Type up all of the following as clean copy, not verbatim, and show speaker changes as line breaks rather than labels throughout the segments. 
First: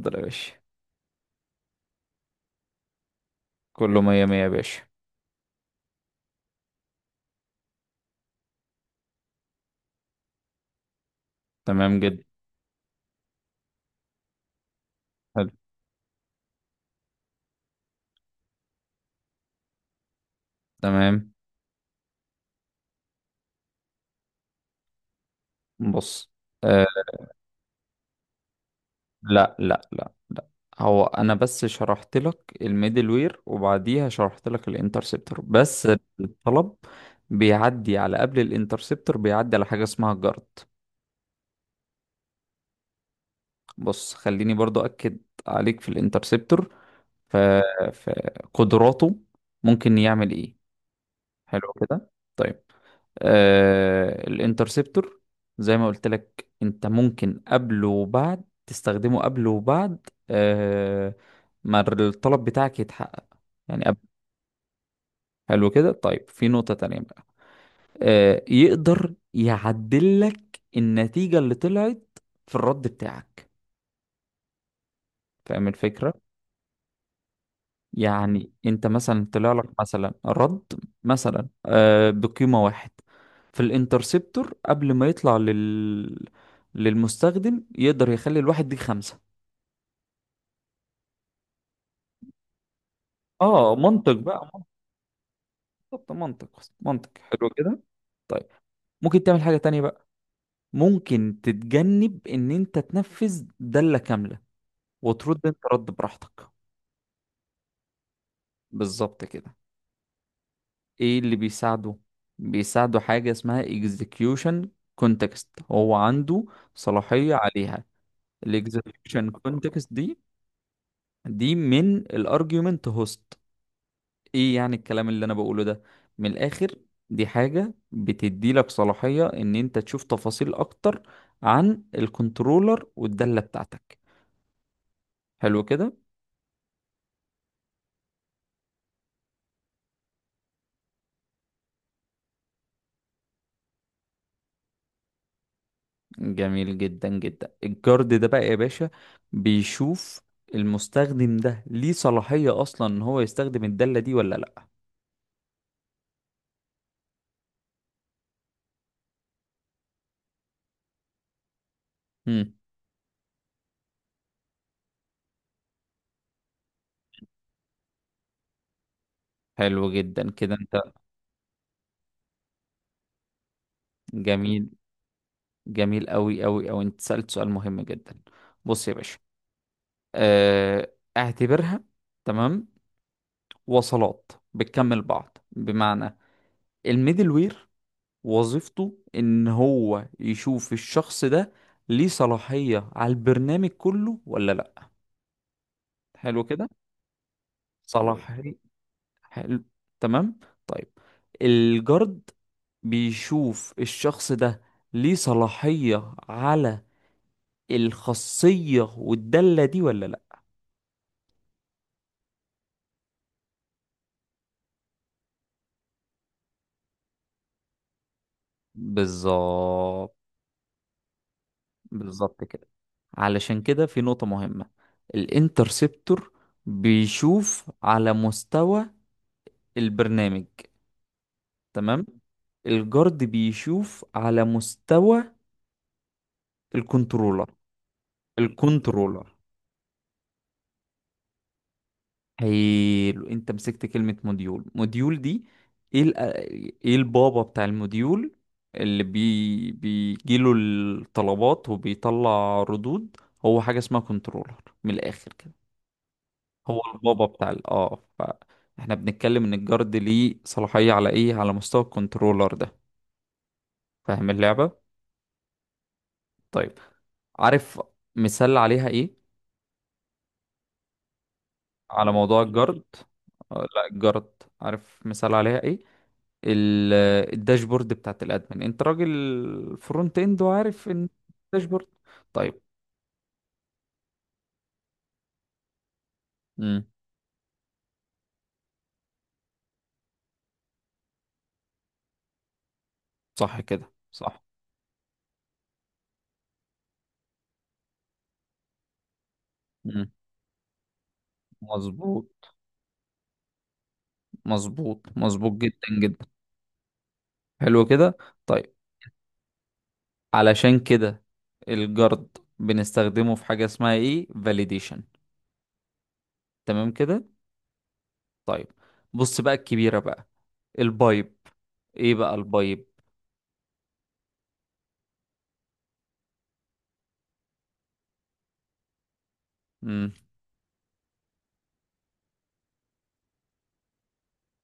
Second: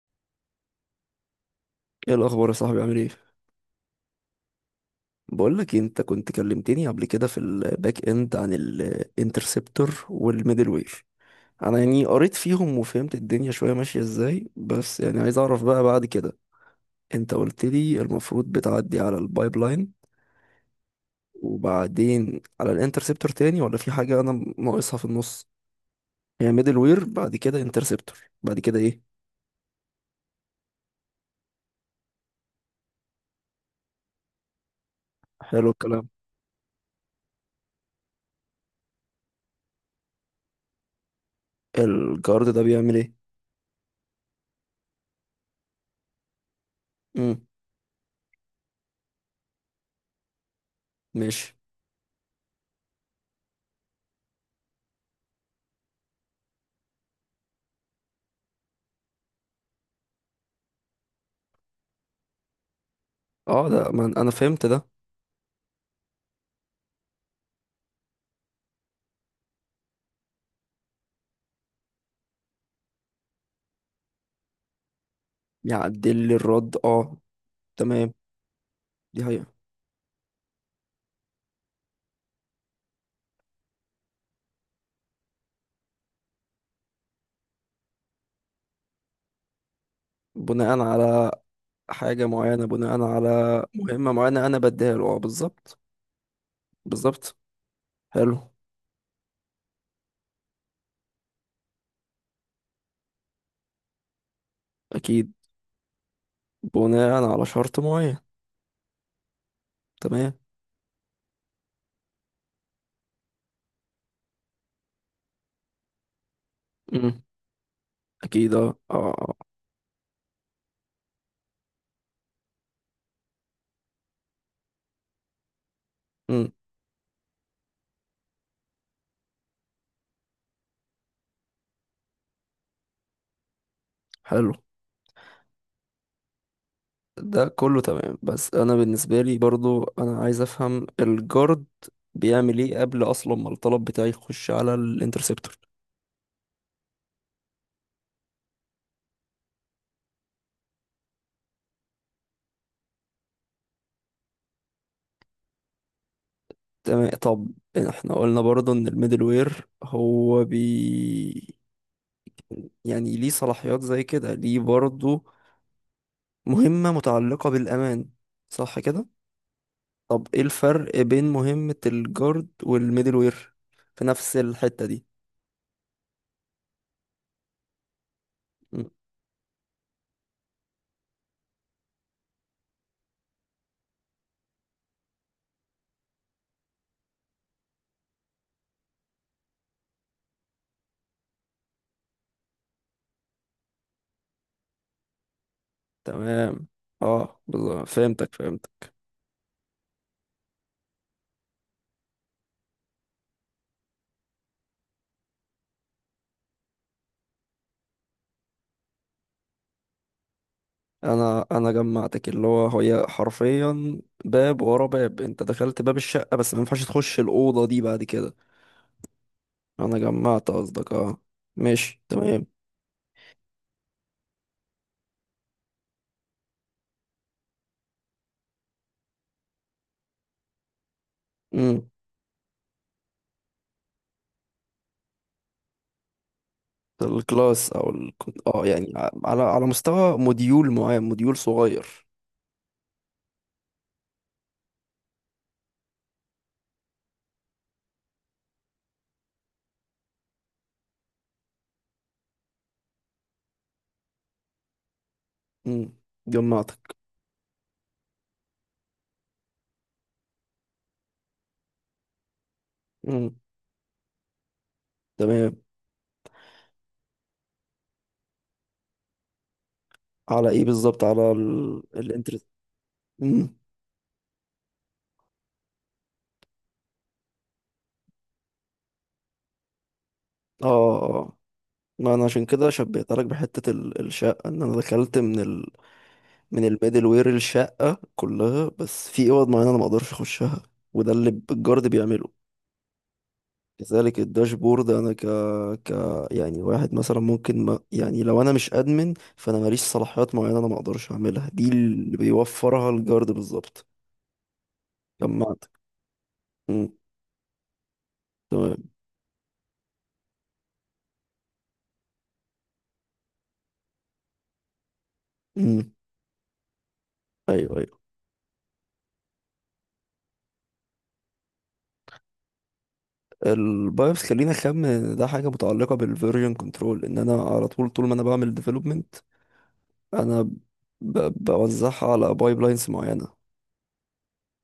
اتفضل يا باشا.
ايه الاخبار يا صاحبي، عامل ايه؟
كله مية مية يا باشا.
بقول لك، انت كنت كلمتني قبل كده في الباك اند عن الانترسبتور والميدل وير. انا
تمام
يعني
جدا.
قريت فيهم وفهمت الدنيا شويه ماشيه ازاي، بس يعني عايز
حلو.
اعرف بقى بعد كده. انت قلت لي المفروض بتعدي على البايبلاين
تمام.
وبعدين على الانترسبتور تاني، ولا في حاجه انا ناقصها في النص؟
بص.
هي ميدل
آه.
وير بعد كده انترسبتور، بعد كده ايه؟
لا لا لا لا، هو انا بس شرحت لك الميدل وير وبعديها شرحت لك الانترسبتور
حلو
بس.
الكلام.
الطلب بيعدي على قبل الانترسبتور، بيعدي على حاجة اسمها الجارد.
الجارد ده بيعمل ايه؟
بص، خليني برضو اكد عليك في الانترسبتور. ف...
امم.
فقدراته ممكن يعمل ايه.
ماشي.
حلو كده. طيب. الانترسبتور زي ما قلت لك انت ممكن قبل وبعد، تستخدمه قبل وبعد ما الطلب بتاعك يتحقق.
اه،
يعني
ده
قبل.
ما انا فهمت ده.
حلو كده. طيب، في نقطة تانية بقى. يقدر يعدل لك النتيجة اللي طلعت في الرد بتاعك، فاهم الفكرة؟
يعدل لي الرد، اه، تمام.
يعني انت
دي
مثلا
حقيقة.
طلع لك مثلا رد مثلا، بقيمة واحد، في الانترسبتور قبل ما يطلع للمستخدم يقدر يخلي الواحد دي 5.
بناء على حاجة معينة، بناء على
اه،
مهمة
منطق
معينة
بقى،
أنا
منطق.
بديها له، آه، بالظبط.
بالظبط، منطق. منطق.
بالظبط،
حلو كده. طيب،
حلو.
ممكن تعمل حاجة تانية بقى. ممكن تتجنب ان انت تنفذ دالة كاملة
أكيد.
وترد انت رد براحتك.
بناء على شرط معين.
بالظبط كده.
تمام.
ايه اللي بيساعده؟ بيساعده حاجة اسمها execution context. هو عنده
مم.
صلاحية عليها.
أكيد
ال
أه أه آه.
execution
آه.
context دي، دي من ال argument host. ايه يعني الكلام اللي انا بقوله ده من
مم.
الاخر؟ دي حاجة بتدي لك صلاحية ان انت تشوف تفاصيل اكتر عن الكنترولر والدالة بتاعتك.
حلو،
حلو كده.
ده كله تمام، بس أنا بالنسبة لي برضو أنا عايز أفهم الجارد بيعمل إيه قبل أصلا ما الطلب بتاعي يخش على الانترسبتور.
جميل جدا جدا. الجارد ده بقى يا باشا بيشوف المستخدم ده ليه صلاحية أصلا إن هو يستخدم الدالة دي ولا لأ.
تمام، طب احنا قلنا برضو ان الميدل وير هو بي،
مم.
يعني ليه صلاحيات زي كده، ليه برضو مهمة متعلقة بالأمان، صح كده؟
حلو
طب
جدا
ايه
كده أنت.
الفرق بين مهمة الجارد والميدل وير في نفس
جميل،
الحتة دي؟
جميل أوي أوي أوي، أنت سألت سؤال مهم جدا. بص
مم،
يا باشا، اعتبرها تمام وصلات بتكمل بعض. بمعنى الميدل وير وظيفته إن هو يشوف الشخص ده ليه صلاحية على البرنامج كله ولا لأ. حلو
تمام،
كده.
اه بالظبط،
صلاح.
فهمتك
حلو.
فهمتك.
حلو. تمام. طيب، الجارد بيشوف الشخص ده ليه صلاحية على الخاصية والدالة دي ولا لا.
انا جمعتك، اللي هو هي حرفيا باب ورا باب، انت دخلت باب الشقة بس ما ينفعش تخش الأوضة دي بعد كده. انا
بالظبط.
جمعت قصدك، اه، ماشي،
بالظبط
تمام.
كده. علشان كده في نقطة مهمة، الانترسبتور بيشوف على مستوى البرنامج.
مم.
تمام. الجارد بيشوف على مستوى الكنترولر.
الكلاس او اه يعني
الكنترولر.
على مستوى موديول معين، موديول صغير.
حلو. انت مسكت كلمة موديول، موديول دي ايه؟ ايه البابا بتاع الموديول اللي بيجيله الطلبات وبيطلع ردود؟ هو حاجة اسمها كنترولر، من الآخر كده.
امم.
هو
جمعتك.
البابا بتاع ال... اه فاحنا بنتكلم ان الجارد ليه صلاحية على ايه، على مستوى الكنترولر ده.
امم.
فاهم اللعبة؟
تمام.
طيب، عارف مثال عليها ايه؟
على ايه بالظبط، على
على موضوع
الانترست.
الجارد.
امم،
آه، لا، الجارد. عارف مثال عليها ايه؟ ال- الداشبورد بتاعت الادمن. انت راجل فرونت اند
اه
وعارف
اه
ان
آه.
الداشبورد.
ما انا عشان
طيب.
كده شبهت لك بحته الشقه، ان انا دخلت من من
امم.
الميدل وير الشقه كلها، بس في اوض معينه انا ما اقدرش اخشها. وده اللي الجارد بيعمله.
صح كده،
كذلك
صح.
الداشبورد انا ك ك يعني واحد مثلا ممكن، ما يعني لو انا مش ادمن فانا ماليش
امم.
صلاحيات معينه، انا ما اقدرش اعملها، دي اللي
مظبوط،
بيوفرها الجارد بالظبط.
مظبوط، مظبوط
جمعت.
جدا جدا.
مم،
حلو كده. طيب،
تمام.
علشان كده الجرد بنستخدمه في حاجة اسمها ايه؟ validation.
مم،
تمام كده.
ايوه ايوه.
طيب، بص بقى الكبيرة بقى، البايب. ايه بقى البايب؟
البايوس، خلينا اخمن ان ده حاجه متعلقه بالفيرجن كنترول، ان انا على طول، طول ما انا بعمل ديفلوبمنت.
امم.
انا بوزعها على بايب لاينز معينه.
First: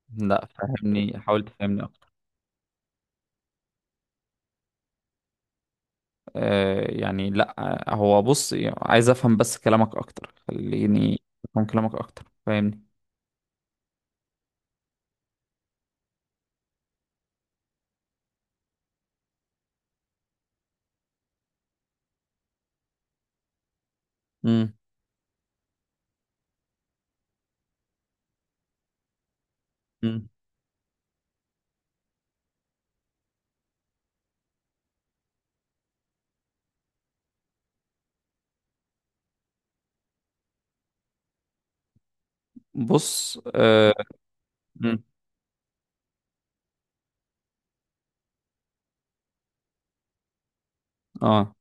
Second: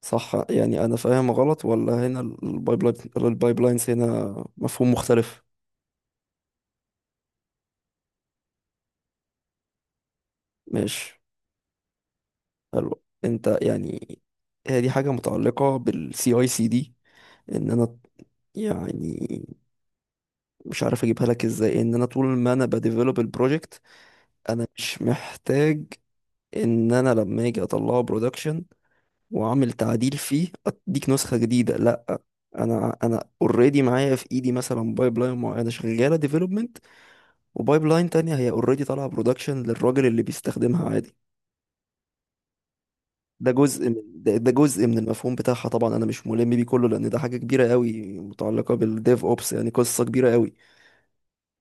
صح
لا،
يعني؟ انا
فهمني،
فاهم
حاول
غلط
تفهمني.
ولا هنا؟ البايب لاينز هنا مفهوم مختلف.
لا. هو بص، يعني عايز افهم بس كلامك اكتر،
ماشي،
خليني افهم كلامك اكتر، فاهمني؟
حلو، انت يعني، هي دي حاجة متعلقة بالسي اي سي دي، ان انا يعني مش عارف اجيبها لك ازاي، ان انا طول ما انا بديفلوب البروجكت، انا
امم.
مش محتاج ان انا لما اجي اطلعه برودكشن واعمل تعديل
امم.
فيه اديك نسخة جديدة، لا. انا اوريدي معايا في ايدي مثلا بايب لاين معينة شغالة ديفلوبمنت، وبايب لاين تانية هي اوريدي طالعة برودكشن للراجل اللي بيستخدمها عادي.
بص.
ده جزء
اه.
من ده جزء من
مم.
المفهوم بتاعها، طبعا انا مش ملم بيه كله لان ده حاجه كبيره قوي، متعلقه بالديف اوبس يعني قصه كبيره قوي.
آه.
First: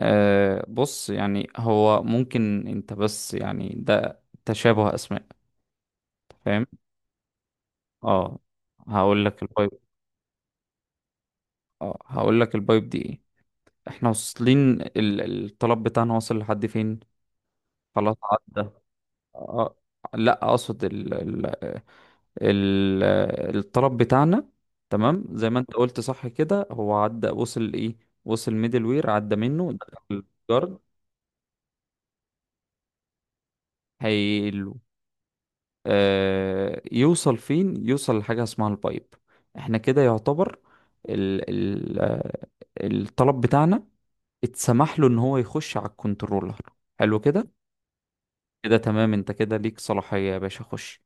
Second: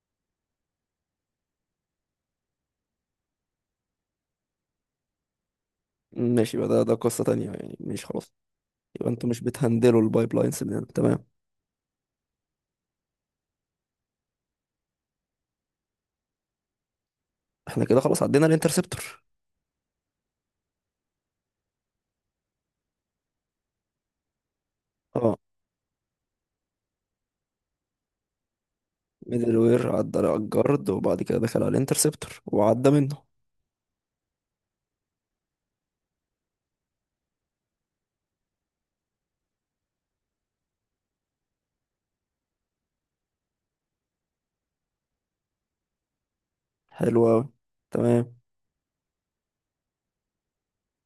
آه. بص يعني هو ممكن، انت بس يعني ده تشابه اسماء.
ماشي،
فاهم.
يبقى ده قصه تانية يعني، مش خلاص.
اه،
يبقى
هقول
انتوا مش
لك البايب.
بتهندلوا البايب لاينز. تمام،
اه، هقول لك البايب دي ايه. احنا واصلين، الطلب بتاعنا واصل لحد فين؟
احنا كده
خلاص
خلاص عدينا
عدى.
الانترسبتور.
آه، لا، اقصد ال- الطلب بتاعنا. تمام،
اه،
زي ما انت قلت صح كده، هو عدى، وصل ايه؟ وصل ميدل وير، عدى
ميدل
منه،
وير عدى
دخل
على
الجارد،
الجارد، وبعد كده دخل على الانترسبتور وعدى منه.
هيقله يوصل فين؟ يوصل لحاجة اسمها البايب. احنا كده يعتبر ال ال آه، الطلب بتاعنا اتسمح له ان هو يخش على الكنترولر. حلو
حلو قوي.
كده.
تمام.
كده تمام، انت كده ليك صلاحية يا باشا، خش.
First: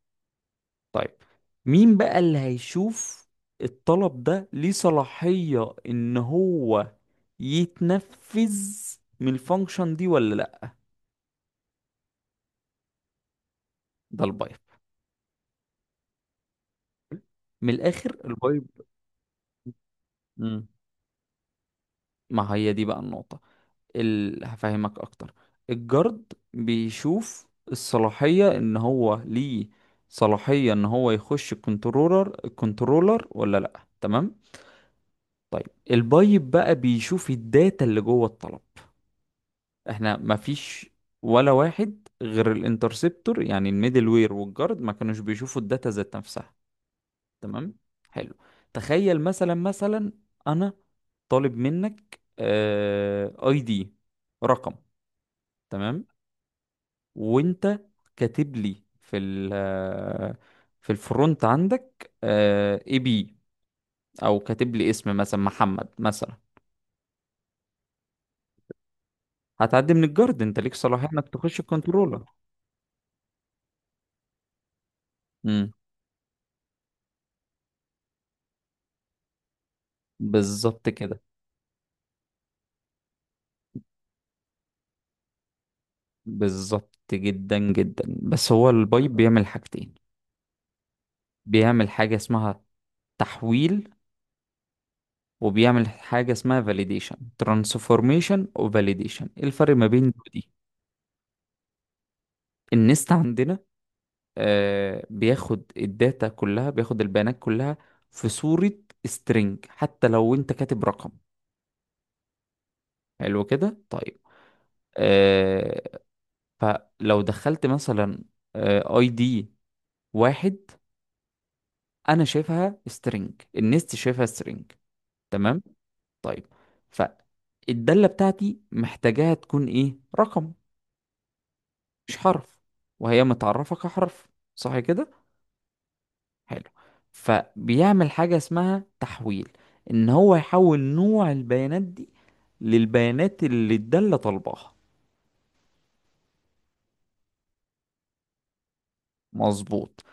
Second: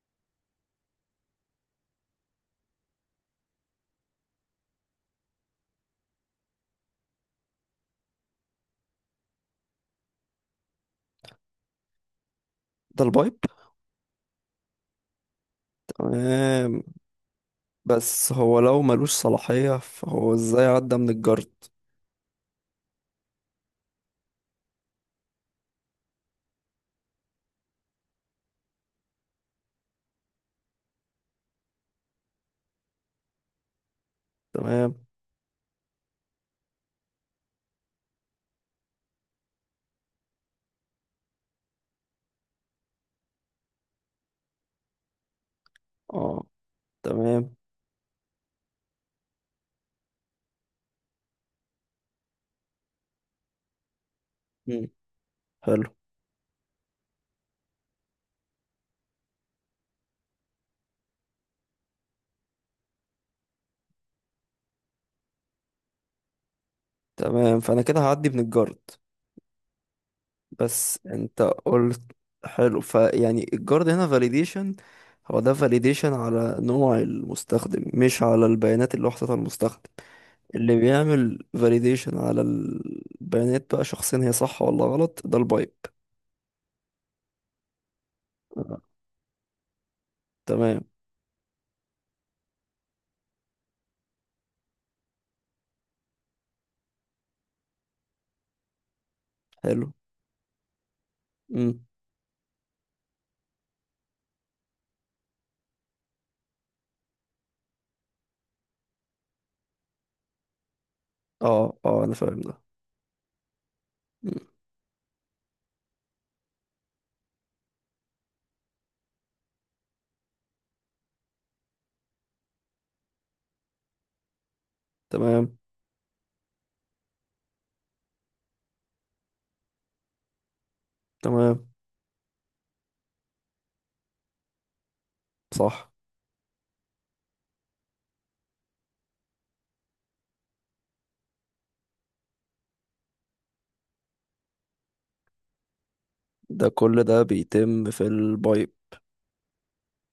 طيب، مين بقى اللي هيشوف الطلب ده ليه صلاحية ان هو يتنفذ من الفانكشن دي ولا لا؟
ده البايب.
ده البايب.
تمام،
من الاخر،
بس هو
البايب.
لو ملوش صلاحيه فهو ازاي
مم.
عدى من الجارد؟
ما هي دي بقى النقطة. هفهمك اكتر. الجارد بيشوف الصلاحية ان هو ليه صلاحية ان هو يخش الكنترولر، الكنترولر ولا لا، تمام؟
تمام،
طيب، البايب بقى بيشوف الداتا اللي جوه الطلب. احنا مفيش ولا واحد غير الانترسبتور، يعني الميدل وير والجارد ما كانوش بيشوفوا الداتا ذات
اه،
نفسها.
تمام.
تمام. حلو. تخيل مثلا، مثلا انا طالب منك اي دي، رقم،
مم. حلو.
تمام؟ وانت كاتب لي في الفرونت عندك اي بي، او كاتب لي اسم مثلا محمد مثلا.
تمام، فانا كده هعدي من الجارد.
هتعدي من الجارد، انت ليك
بس
صلاحية انك
انت
تخش
قلت،
الكنترولر.
حلو، فيعني الجارد هنا فاليديشن؟ هو ده
امم.
فاليديشن على نوع المستخدم، مش على البيانات اللي وحدتها المستخدم. اللي
بالظبط كده.
بيعمل فاليديشن على البيانات بقى شخصيا، هي صح ولا غلط، ده البايب.
بالظبط جدا جدا. بس هو
آه.
البايب بيعمل حاجتين،
تمام.
بيعمل حاجة اسمها تحويل وبيعمل حاجة اسمها فاليديشن. ترانسفورميشن وفاليديشن، ايه الفرق ما
حلو.
بين دول، دي ودي؟
امم،
النست عندنا، بياخد البيانات كلها في صورة سترينج، حتى لو انت كاتب رقم.
اه اه، انا فاهم ده.
حلو كده. طيب،
مم.
آه فلو دخلت مثلا اي دي 1، انا شايفها سترينج، النست شايفها سترينج.
تمام
تمام. طيب، فالدالة بتاعتي محتاجاها تكون ايه؟ رقم،
تمام،
مش حرف، وهي متعرفة كحرف، صح كده؟
صح؟
حلو. فبيعمل حاجة اسمها تحويل، ان هو يحول نوع البيانات دي للبيانات اللي الدالة طالباها.
ده كل ده بيتم في البايب؟
مظبوط.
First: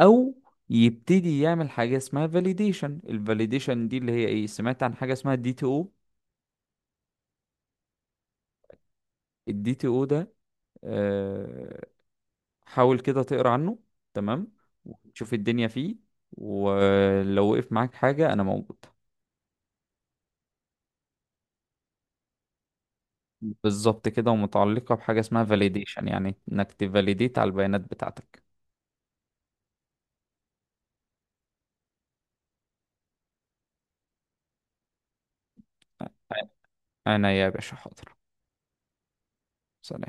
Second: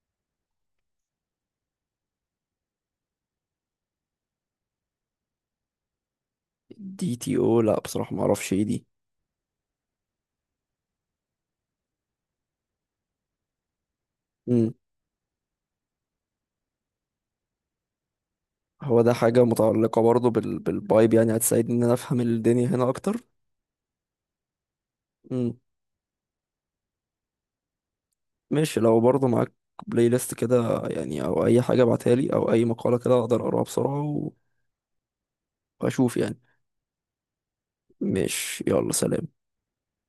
او يبتدي يعمل حاجة اسمها validation. ال validation دي اللي هي ايه؟ سمعت عن حاجة اسمها دي تي او؟
دي تي او؟ لا بصراحة، ما اعرفش ايه دي.
الدي تي او ده، آه، حاول كده تقرا عنه، تمام، وتشوف الدنيا فيه. ولو وقف معاك حاجة انا موجود.
هو ده حاجة متعلقة برضه بالفايب، يعني هتساعدني إن أنا أفهم الدنيا هنا أكتر؟
بالظبط كده، ومتعلقة بحاجة اسمها
مم.
validation، يعني انك تفاليديت على البيانات بتاعتك.
ماشي، لو برضه معاك بلاي ليست كده يعني، أو أي حاجة ابعتها لي أو أي مقالة كده أقدر أقراها بسرعة وأشوف يعني.
انا يا باشا حاضر.
ماشي، يلا، سلام.
سلام.